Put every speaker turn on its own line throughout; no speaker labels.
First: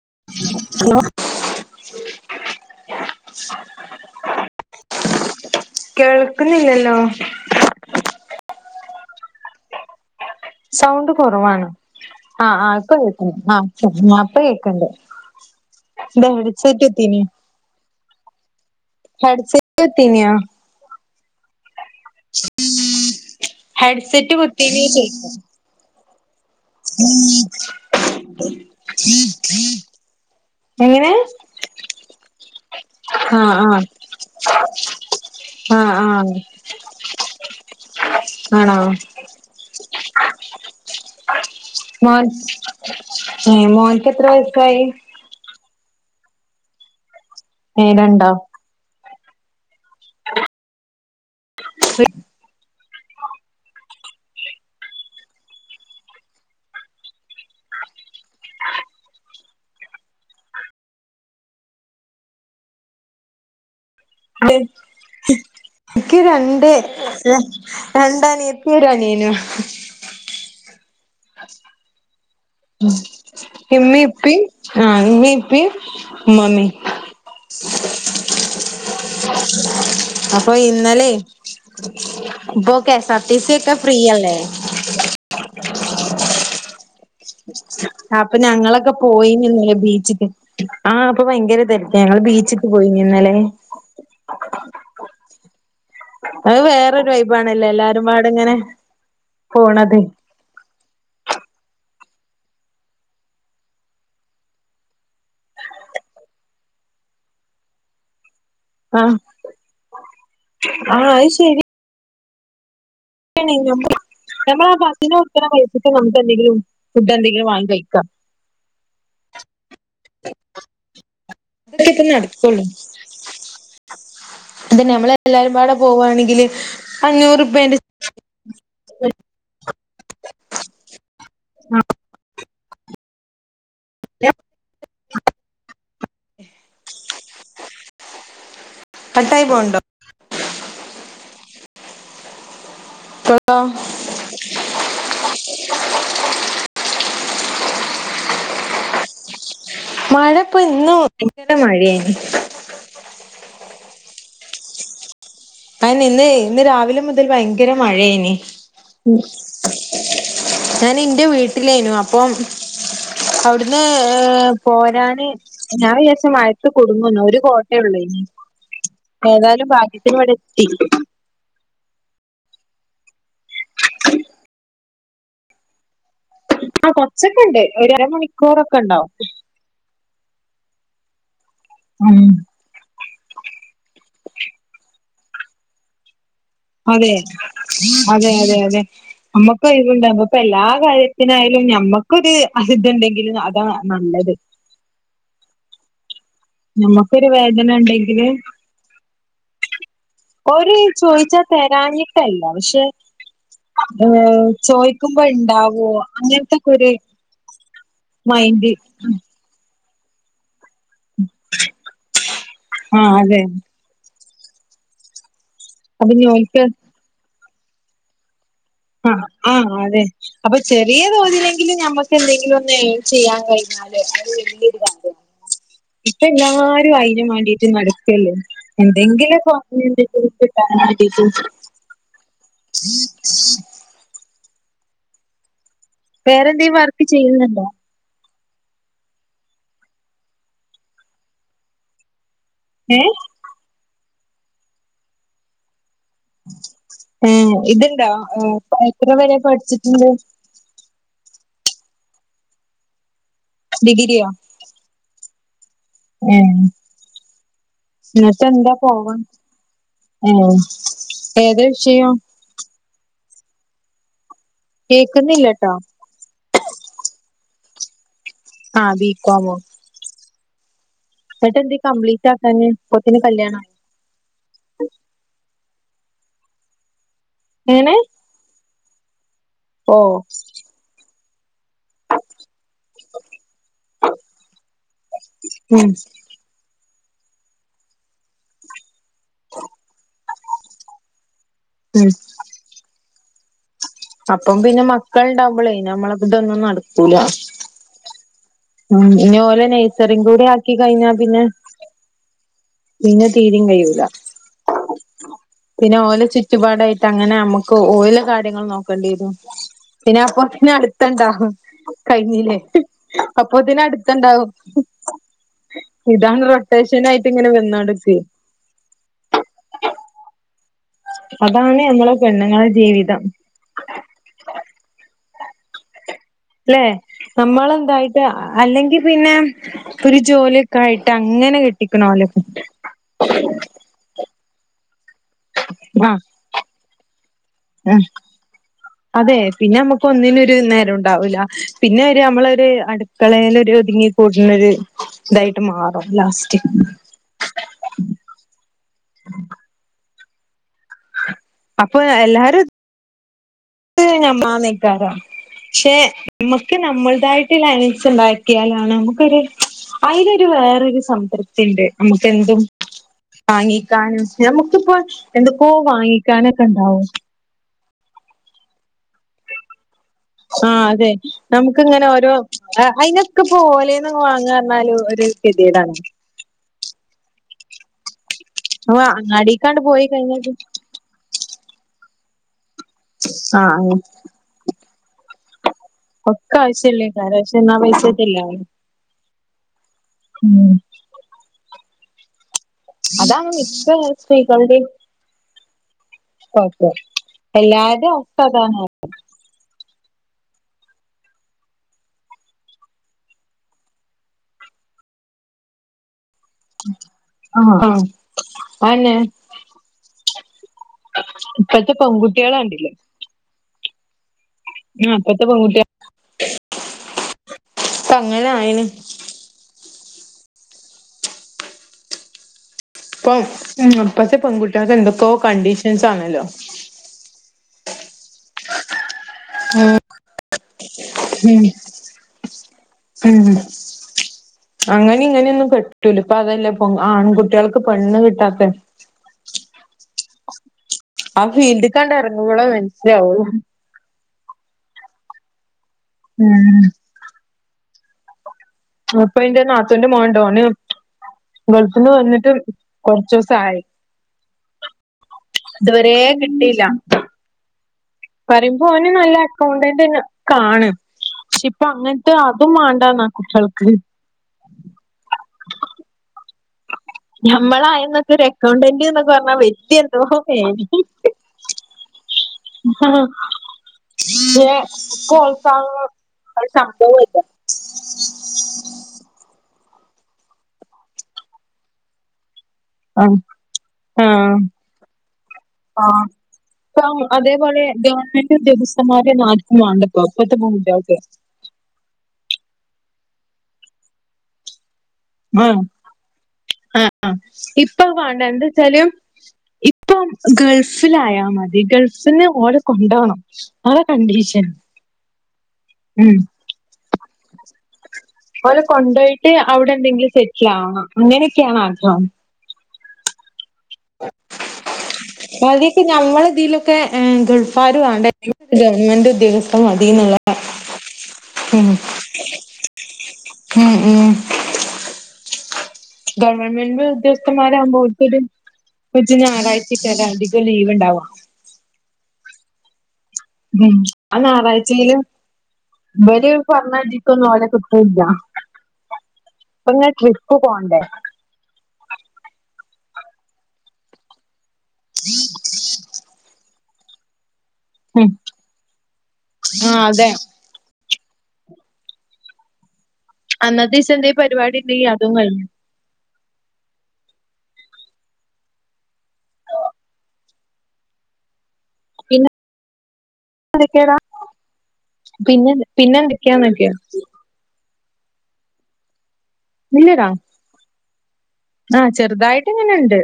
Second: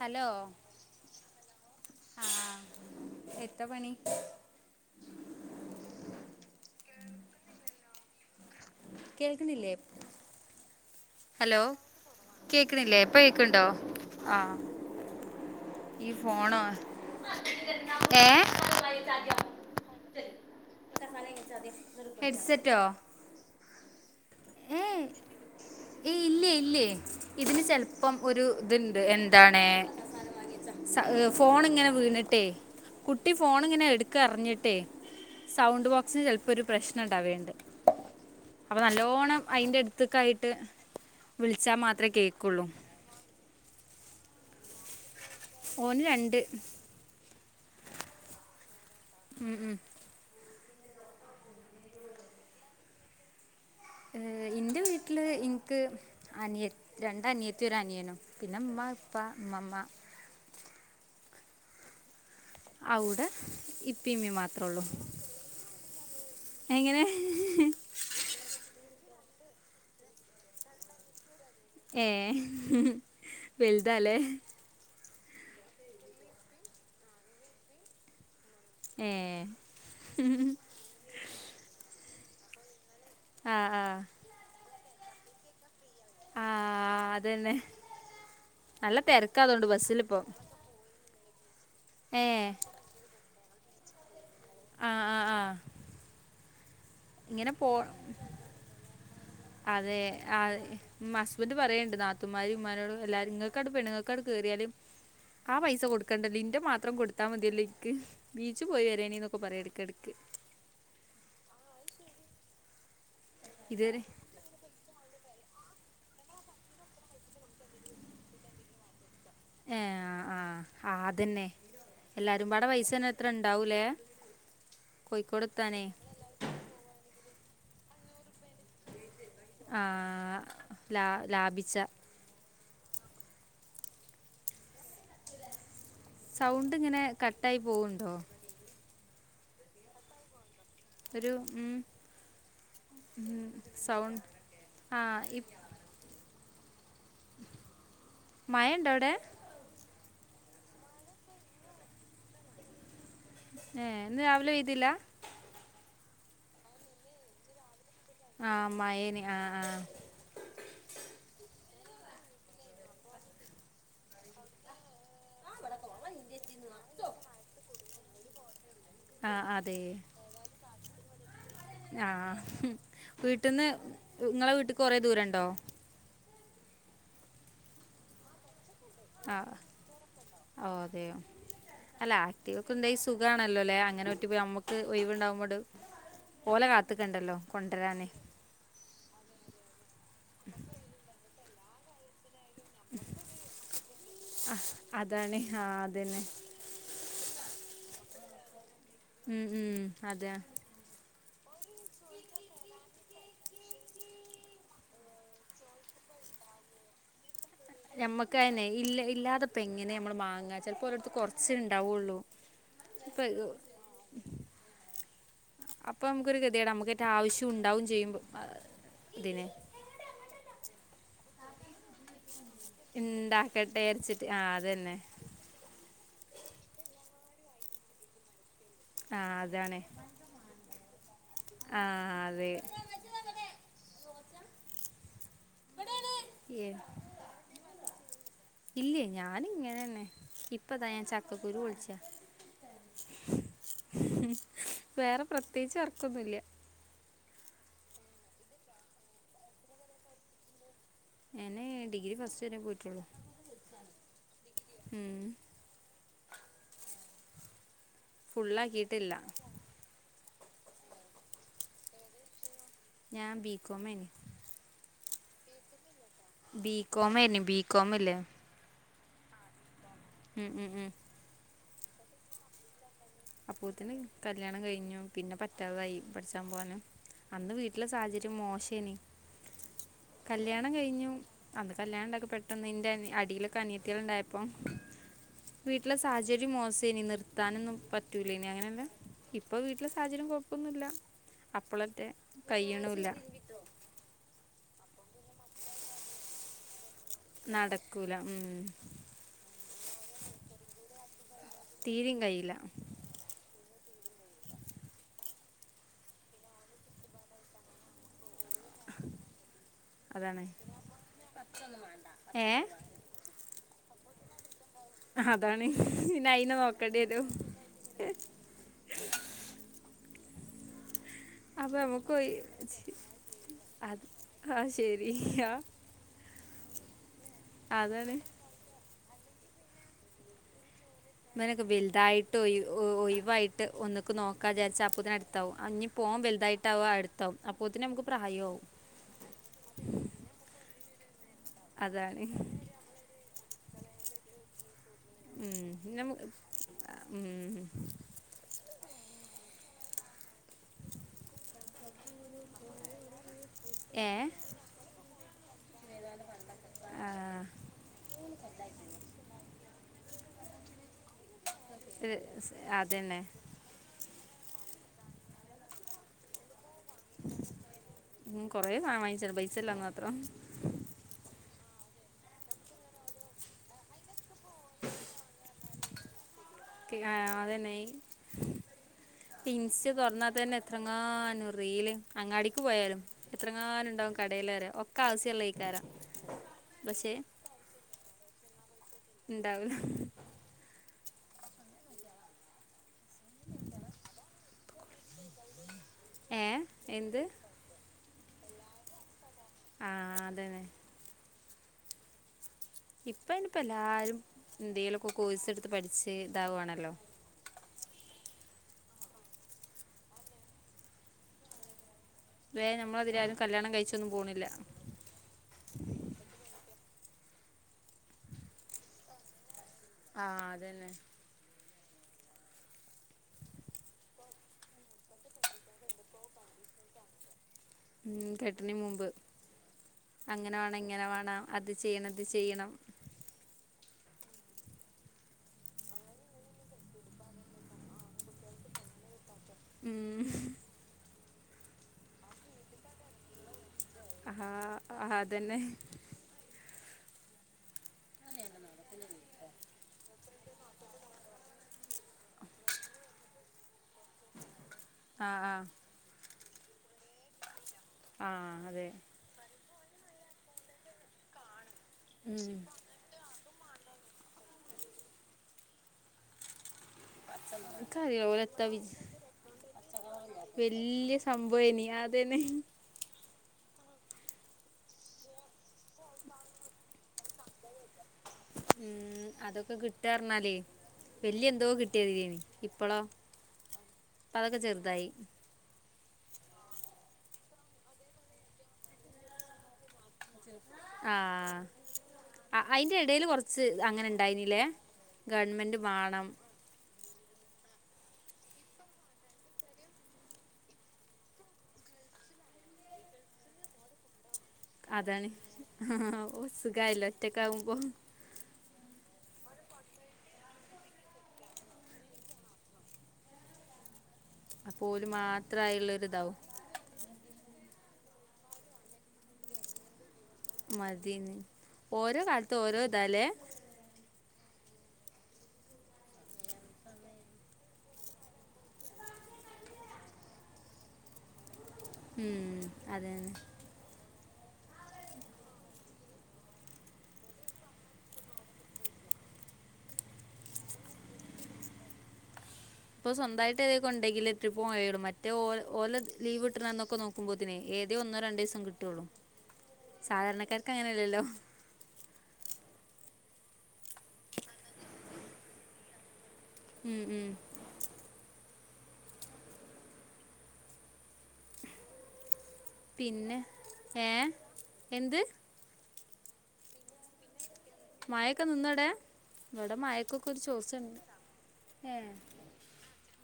hello
hello
ആ എത്താ പണി
കേൾക്ക്ന്നില്ലല്ലോ
കേൾക്ക്ന്നില്ലേ
സൗണ്ട് കോറവാണ് ആ ആ ഇപ്പ
കേക്കണില്ലേ
കേക്ക്ണ്ട്
കേക്കണ്ടോ
ആ ഇപ്പ
ആഹ്
കേക്ക്ണ്ട്
ഈ
ന്താ ഹെഡ്
ഫോണോ
സെറ്റ് കുത്തിനിയോ
ഏ
ഹെഡ് സെറ്റ് കുത്തിനിയോ
ഹെഡ്സെറ്റോ
ഹെഡ്സെറ്റ് കുത്തീനോ ചോയ്ക്ക
ഏയ് ഇല്ലേ ഇല്ലേ ഇതിന് ചെൽപ്പം ഒരു ഇത്ണ്ട് എന്താണ് സ
എങ്ങനെ
ഫോണ്ങ്ങനെ വീണ് ട്ടെ കുട്ടി
ആഹ് ആഹ്
ഫോണ്ങ്ങനെ ഇട്ക്ക എർഞ്ഞിട്ടെ സൗണ്ട്
ആഹ്
ബോക്സ്ന്
ആഹ്
ചെൽപ്പോരു പ്രശ്നണ്ടാവെണ്ട്
ആണോ
അപ്പ നല്ലോണം അയിന്റെ എട്ത്ത്ക്കായിട്ട് വിൾചാ മാത്രേ കേക്കൊള്ളൂ
ഏ മോൻക്ക് എത്ര വയസായി ഉ
ഓന് രണ്ട്
ഏ രണ്ടോ
ഉം ഉം
ആ ഉം
ഏ ഇന്റെ വീട്ട്ല് ഇൻക്ക് അനിയ രണ്ട് അനിയത്തി ഒര് അനിയനും പിന്നെ ഇമ്മ ഇപ്പ ഇമ്മമ്മ ഔടെ ഇപ്പ
ണ്ട് ഇക്ക് രണ്ട്
എങ്ങനെ
രണ്ടനിയത്തി ഒരനിയനും അ
ഏഹ് വലുതാ
ഇമ്മീം
ല്ലേ
ഇപ്പീം ആഹ് ഇമ്മീ ഇപ്പീ ഇമ്മമ്മി
ഏഹ്
അപ്പൊ ഇന്നലെ ഇപ്പൊക്കെ സാ ടി സി
ആ
ഒക്കെ
ആ
ഫ്രീയല്ലേ
ആഹ്
ആഹ് അപ്പൊ ഞങ്ങളൊക്കെ
തിരക്കാ
പോയീനി
അതുകൊണ്ട്
ന്നലെ
ബസ്സിലിപ്പോൾ
ബീച്ചിക്ക് ആഹ് അപ്പൊ ഭയങ്കര തെരക്ക ഞങ്ങള്
ഏ
ബീച്ക്ക് പോയിനി ന്നലേ
ആഹ്
അത് വേറരു വൈബ്
ഇങ്ങനെ
ആണല്ലോ
പോ
എല്ലാരും പാടെ ഇങ്ങനെ പോണത്
അതെ ആ മ്മ ഹസ്ബൻഡ് പറയണ്ട് നാത്തൂമാരും ഇമ്മാരോടും എല്ലാരും ങ്ങക്കട്ട് പെണ്ണുങ്ങക്കാട്ട് കേറിയാല് ആ പൈസ കൊടുക്കേണ്ടല്ലോ ലിന്റെ മാത്രം കൊടുത്താ മതിയല്ലേ ഇക്ക് ബീച്ച് പോയി
ആഹ്
വരേനി എന്നൊക്കെ പറയും എടക് എടക്ക്
ആഹ് അയ് ശരി യാണേലും
ഇതുവരെ
നമ്മളാ ബസിന് കൊടുക്കണ പൈസയ്ക്ക് പൈസയ്ക്ക് നമുക്കെന്തെങ്കിലും ഫുഡ് എന്തെങ്കിലും വാങ്ങി കഴിക്കാം
ഏഹ് ആഹ് -ആഹ് അതന്നെ
അതൊക്കെ ഇപ്പ
എല്ലാരും
നടക്കുള്ളൂ
പാടെ പൈസ തന്നെ എത്ര ഇണ്ടാവൂലേ
അതന്നെ ഞമ്മളെല്ലാരും പാടെ പോവാണെങ്കില് അഞ്ഞൂറുപ്പ്യെന്റെ
ആഹ് ലാ ലാഭിച്ച
ലാ
സൗണ്ട് ഇങ്ങനെ കട്ടായി പോവുണ്ടോ
കട്ടായി പോവണ്ടോ
ഒരു ഉം ഉം
ട്ടോ
സൗണ്ട് ആഹ് ഇ മഴയൊണ്ടോവിടെ
മഴ ഇപ്പൊ ഇന്നും [inaudible] മഴയാനി
ഏഹ് ഇന്ന് രാവിലെ പെയ്‌തില്ല
അയിനിന്ന് ഇന്ന് രാവിലെ മുതൽ ഭയങ്കര മഴയേനി
ആ മഴേന് ആ ആ
ഞാൻ ഇന്റെ വീട്ടിലായിനു അപ്പം അവിടുന്ന് ഏഹ് പോരാന് ഞാൻ വിചാരിച്ച് മഴയത്ത് കുടുങ്ങോന്ന് ഒരു കോട്ടേയുള്ളേനി ഏതായാലും ഭാഗ്യത്തിന് ഇവിടെത്തി
ആഹ് വീട്ടിന്ന് ങ്ങളെ വീട്ടക്ക് കൊററേ ദൂര ഉണ്ടോ
പ്പോ കൊറച്ചൊക്കെ ഉണ്ട് ഒരരമണിക്കൂറൊക്കെ ഉണ്ടാവും
ആഹ് ഓ അതെയോ അല്ല
ഉം
ആക്റ്റീവ് ക്കുന്തേ സുഖാണല്ലോല്ലേ അങ്ങനെ ഒറ്റി പോയി നമ്മുക്ക് ഒഴിവുണ്ടാവുമ്മട്
അതെ അതെ അതെ അതെ നമ്മുക്ക് ഒഴിവുണ്ടാവുമ്പോ ഇപ്പൊ എല്ലാ കാര്യത്തിനായാലും ഞമ്മ ക്കൊര് അഹ് ഇതുണ്ടെങ്കില് അതാ നല്ലത്
അഹ് അതാണ് ആഹ് അതന്നെ
നമ്മുക്കൊരു വേദന ഉണ്ടെങ്കില്
ഉം ഉം അതെ
ഓര് ചോയിച്ചാ തെരാഞ്ഞിട്ടല്ല പക്ഷെ ഓ ചോയിക്കുമ്പോ ഇണ്ടാവോ അങ്ങനത്തെക്കൊര്
ഞമ്മക്കാന്നെ ഇല്ല ഇല്ലാതപ്പോ എങ്ങനെയാ ഞമ്മള് മാങ്ങാ ചെലപ്പോ ഒര ടത്ത് കൊറച്ചെ ഉണ്ടാവുള്ളൂ
ആ
ഇപ്പ
അതെ
ഇത് അപ്പൊ നമുക്കൊരു ഗതികേടാ നമുക്കതിന്റാവശ്യം ഉണ്ടാവേം ചെയ്യുമ്പ
ആഹ് ആഹ് അതെ അപ്പൊ ചെറിയ തോതിലെങ്കിലും ഞമ്മക്ക് എന്തെങ്കിലും ഒന്ന് ഏൺ ചെയ്യാൻ
ഇണ്ടാക്കട്ടെ
കഴിഞ്ഞാല്
വിചാരിച്ചിട്ട്
അത്
ആഹ്
വല്ലിയൊരു കാര്യാ
[inaudible]
ഇപ്പ എല്ലാരും അയിനും വേണ്ടിയിട്ട് നടക്കല്ലേ
ആഹ്
എന്തെങ്കിലൊക്കെ
അതാണ്
വാങ്ങണ്ടെ കുറിപ്പ് ട്ടാൻ വേണ്ടിട്ട്
ആഹ് അതെ
[inaudible] വേറെന്തേം വർക്ക് ചെയ്യുന്നുണ്ടോ
ഇല്ലേ ഞാനിങ്ങനെ തന്നെ ഇപ്പതാ ഞാൻ ചക്കക്കുരു പൊളിച്ചാ
ഏഹ്
വേറെ പ്രത്യേകിച്ച് വർക്കൊന്നുല്ല്യ
ഏഹ് ഇതിണ്ടോ എത്ര വരെ പഠിച്ചിട്ടുണ്ട്
ഞാന് ഡിഗ്രി ഫസ്റ്റ് വരെ പോയിട്ടുള്ളൂ
ഡിഗ്രിയോ
ഉം
ഏഹ് എന്നിട്ടെന്താ
ഫുള്ളാക്കിയിട്ടില്ല
പോവാൻ ഏഹ് ഏതാ വിഷയോം
ഞാൻ ബീകോമാന്
കേക്കുന്നില്ലട്ടോ
ബി കോമെന്നു ബികോമില്ലേ
ആഹ് ബി കോ മോ
ഉം ഉം ഉം
ന്നിട്ടന്തെ ഈ കംപ്ലീറ്റ ക്കാഞ്ഞേ അപ്പൊത്തി
അപ്പോത്തിന് കല്ല്യാണം കയ്ഞ്ഞു പിന്നെ പറ്റാതായി പഠിച്ചാൻ പോവാന് അന്ന് വീട്ടിലെ
എങ്ങനെ
സാഹചര്യം മോശേനി
ഓഹ്
കല്യാണ ണം കയ്ഞ്ഞു അന്ന് കല്യാണ്ടക്കെ പെ ട്ടന്ന് എന്റെ അടിയിലൊക്കെ അനിയത്യേൾ ഉണ്ടായപ്പം
ഉം
വീട്ടിലെ സാഹചര്യം മോശം നി നിർത്താനൊന്നും പറ്റൂലനി അങ്ങനെന്നെ ഇപ്പൊ വീട്ടിലെ സാഹചര്യം കൊഴപ്പൊന്നുല്ല
ഉം
അപ്പളത്തെ കയ്യുണില്ല
അപ്പം പിന്നെ മക്കൾ ണ്ടാവുബളെ നമ്മളതോന്നും നട ക്കൂല
നടക്കൂല ഉം
ഉം ഇനി ഓലെ നെയ്സറി കൂടെ ആക്കി കയിഞ്ഞാ പിന്നെ
തീരേം കയ്യില്ല
പിന്നെ തീരേം കഴിയൂല പിന്നെ ഓലെ ചുറ്റുപാടായിട്ട് അങ്ങനെ നമുക്ക് ഓല കാ ര്യങ്ങൾ നോക്കേണ്ടിവരും പിന്നെ അപ്പൊ
അതാണ്
പിന്നെ അടുതെയ്ണ്ടാവും
ഏ
കയിഞ്ഞിലെ അപ്പൊത്തിനും അടുത്തണ്ടാവും
അതാണ് പിന്നെ
ഇതാണ്
അയിനെ നോക്കേണ്ടി
റൊട്ടേഷൻ
വരും
ആയിട്ട് ങ്ങനെ വന്നൊണ്ട്ക്കെയ്
അപ്പൊ
അതാണ് നമ്മളെ
നമുക്കോ യി
പെണ്ണുങ്ങളെ ജീവിതം
അത് ആഹ് ശരി യാ
അല്ലെ നമ്മളെന്തായിട്ട് അല്ലെങ്കിൽ പിന്നെ ഒരു ജോലിയൊക്കെയിട്ട്
ഇവനൊക്കെ വെലുതായിട്ട് ഒയ് ഒ ഒയിവായിട്ട് ഒന്ന് മക്ക് നോക്കാ വിചാരിച്ച അപ്പോത്തിനടുത്താവും ആ ഞ്ഞി പ്പോ ഓൻ
ആ
വലുതായിട്ടാവകും അടുത്താവും അപ്പോത്തിനും ഞമ്മക്ക് പ്രായാവും
അതെ പിന്നെ മ്മക്ക് ഒന്നിനും ഒരു നേരോണ്ടാവൂല പിന്നെ ഒര്
അതാണ്
അമ്മളൊരു അടുക്കളേലൊരു ഒതുങ്ങി കൂടുന്നൊരു തായിട്ട്
ഉം
മാറും
നമ്മ
ലാസ്റ്റ്
ഉം
അപ്പൊ എല്ലാരും ത്തി
ഏ
ഞമ്മാന്നിക്കാരം പക്ഷെ മ്മക്ക് നമ്മൾതായിട്ട്ള്ള ഏണിങ്സ് ണ്ടാക്കിയാലാണ് നമുക്കൊരു അയ്ലൊരു വേറോരു സംതൃപ്തി ണ്ട്
ഇത് സ്
നമുക്കെന്തും
അതന്നെ
വാങ്ങിക്കാനും നമുക്കിപ്പൊ എന്തൊക്കോ വാങ്ങിക്കാനൊക്കെ ണ്ടാവും
ഉം കൊറെ സാദനം വാങ്ങിച്ചത് പൈസല്ലാന്ന് മാത്രം
ആ അതെ നമുക്ക് ങ്ങനെ ഓരോ ആ അയ്നൊക്കെപ്പോ ഓലേന്ന് വാങ്ങാറഞ്ഞാല് ഒരു കെതിയെടാണ്
ക്കി ആ അതന്നെയ്
അപ്പൊ
പ്പൊ
അങ്ങാടിക്കാണ്ട്
ഇൻസി
പോയി
തോറന്നാൽ
കഴിഞ്ഞാൽ
തന്നെ എത്ര എത്രങ്ങാനും റീല് അങ്ങാടിക്ക് പോയാലും എത്രങ്ങാനം
ആഹ്
ണ്ടാവും കടെലറിയോ ഒക് ക്കാവസ്യള്ളെയ്ക്കാരം
ഒക്കെ ആവശ്യള്ളെയ്ക്കാരം പക്ഷേ ന്നാ പൈസട്ടില്ല
ണ്ടാവൂല
ഉം അതാണ് മിക്ക സ്ത്രീകളുടീം
[inaudible]
ഓക്കേ
എന്ത്
എല്ലാർടേം അവസ്ഥതാണ്
ആ അതെന്നെ ഇപ്പയിന് പ്പൊ എല്ലാരും ന്തേലൊക്കെ കോഴ്സ് ടുത്ത് പഠിച്ച് താവാണല്ലോ
അ ആ അയന്നെ പ്പഴ്ത്തെ പെൺകു
വേം നമ്മളതിലായാലും കല്യാണം കഴിച്ചൊന്നും പോണില്ല
ആ പ്പത്തെ പെൺകുട്ടേ ഇപ്പ അങ്ങനെ ആയീണ്
ആ അതന്നെ
ഇപ്പം ഉം ഇപ്പത്തെ പെങ്കുട്യാക്ക് എന്തൊക്കോ കണ്ടീഷൻസ് ആണല്ലോ
ഉം കെട്ട്ണി മുമ്പ്
ഉം
അങ്ങനെ വാണം ഇങ്ങനെ വാണം അത് ചെയ്യണം ഇത് ചെയ്യണം
ഉം അങ്ങനെ ഇങ്ങനെയൊന്നും കെട്ടൂല ഇപ്പൊ അതല്ലേ ആൺകുട്ട്യാക്ക് പെണ്ണ് കിട്ടാത്തെ
ഉം
ആ ഫീൽഡ്കാണ്ട് എറങ്ങുമ്പളെ മൻസ്സിലാവൊള്ളൂ
ആ ആതന്നെ
ഉം
[inaudible]
ഇപ്പ ഇന്റെ നാത്തൂന്റെ മോൻണ്ട് ഓന് ഗൾഫ്ന്ന് വന്നിട്ട് കൊർച്ചൂസായി
ആആ
ഇതുവെരെ കിട്ടീല്ല
ആഹ്
പറിയുമ്പോ
അതെ
ഓന് നല്ല അകൗണ്ടൻ്റ് കാണ് പക്ഷെ ഇപ്പ അങ്ങൻത്തെ
ഉം
അതും മാണ്ടാന്നാ കുട്ട്യൾക്ക്
ഇൻക്കറിയില്ല
ഞമ്മളായന്നൊക്കെ ഒരു
ഓലെത്താ വിചാ
അക്കൗണ്ടന്റ്ന്ന് പർഞ്ഞാ വെല്യ എന്തോ മേനി
വല്യ സംഭവേനി അതെന്നെ
[unintelligible] ഒരു സംഭവു അല്ല
ഉം അതൊക്കെ കിട്ടാർഞ്ഞാലേ വല്യ എന്തോ കിട്ട്യാതിരേനി
ആഹ് ആഹ്
ചെറുതായി
ആഹ് ഇപ്പ അതേപോലെ ഗവൺമെന്റ് ഉദ്യോഗസ്ഥന്മാരെന്നും ആര്ക്കും വാണ്ടപ്പോ ഇപ്പത്തെ പെ
ആഹ് അ ഐൻ്റെടേല് കൊർച്ച് അങ്ങനെണ്ടായ്നിലെ ഗവൺമെൻ്റ് മാണം
ആഹ് ആഹ് ഇപ്പത് വാണ്ട എന്തച്ചാല് ഇപ്പം ഗൾഫിലായ മതി ഗൾഫ്ല്ന്ന് ഓലെ കൊണ്ടോണം ആ കണ്ടീഷൻ
അതാണ്
ഉം
സുഖായല്ലോ ഒറ്റക്കാകുമ്പോ
ഓലെ കൊണ്ടോയ്ട്ട് അവിടെ എന്തെങ്കിലും സെറ്റ്ലാവണം അങ്ങനൊക്കേണ് ആഗ്രഹം
അപ്പോല്മാ
ഓൽതീക് ഞമ്മളെതീലും ക്കെ ഗൾഫാര് വാണ്ട ഗവൺമെന്റ് ഉദ്യോഗസ്ഥൻ മതി എന്ന്ള്ള
മതീന്ന് ഓരോ കാൽത്ത് ഓരോതാലെ
ഉം ഉം ഗവൺമെന്റ് ഉദ്യോഗസ്ഥൻമാരാവുമ്പോ ഓൽകൊര് [unintelligible] ഞായറഴ്ചെക്കാരം അധികം ലീവ്ണ്ടാവാ
ഉം അതെന്നെ
ഉം ആഹ് ഞായറാഴ്ചേലും ഇവര് പർഞ്ഞ ഇതീക്കൊന്നും ഓലെ കിട്ടൂല്യ ഇപ്പങ്ങനെ ട്രിപ്പ് പോണ്ടേ
ഇപ്പൊ സ്വന്തായ്ട്ട് കൊണ്ടെങ്കിലേ ട്രിപ്പ് പോവാൻ കയ്യൊള്ളൂ മറ്റേ ഓ ഓലെ ലീവ്ട്ട്ണ അന്നൊക്കെ നോക്കു നോക്കുമ്പോത്തിനെ ഏതോ ഒന്നോ
ഉം
രണ്ടീസം കിട്ടൊള്ളൂ
ആഹ് അതെ
സാധാരണക്കാർക്ക് അങ്ങനെല്ലല്ലോ
അന്നത്തീസം എന്തേ പരിപാടി ഇണ്ടങ്കീ അതും കഴിഞ്ഞു
ഉം ഉം
പിന്നെ
പിന്നെ ഏ എന്ത്
പിന്നെ എന്തൊ പിന്നെന്തെക്ക്യാന് ചോയ്ക്കാ
മാഴക്കെ നിന്നടെ ഇവടെ മാഴക്കൊക്കെ
ഇല്ലടാ
ഒരു ചോർച്ചണ്ട്
ആഹ് ചെറ്തായിട്ട് ഇങ്ങനെണ്ട്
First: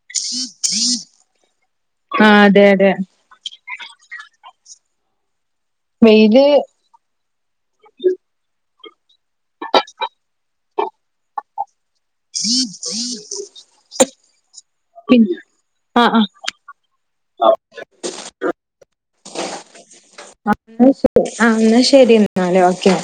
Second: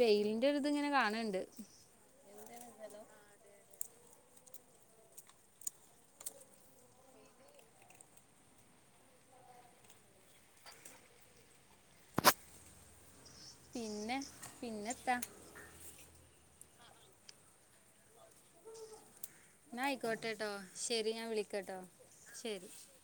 വെയില്ന്റെ ഒര്ത്ങ്ങനെ കാണ് ഇണ്ട്
ആഹ് അതെ അതെ വെയ്ല് [unintelligible]
പിന്നെ പിന്നെത്താ
പി ആഹ് ആഹ്
എന്നാ ആയിക്കോട്ടെ കേട്ടോ
ആ ന്നാ ശരി
ഞാൻ
ആ
വിളിക്കാട്ടോ
എന്നാ ശരി എന്നാല് ഓക്കെ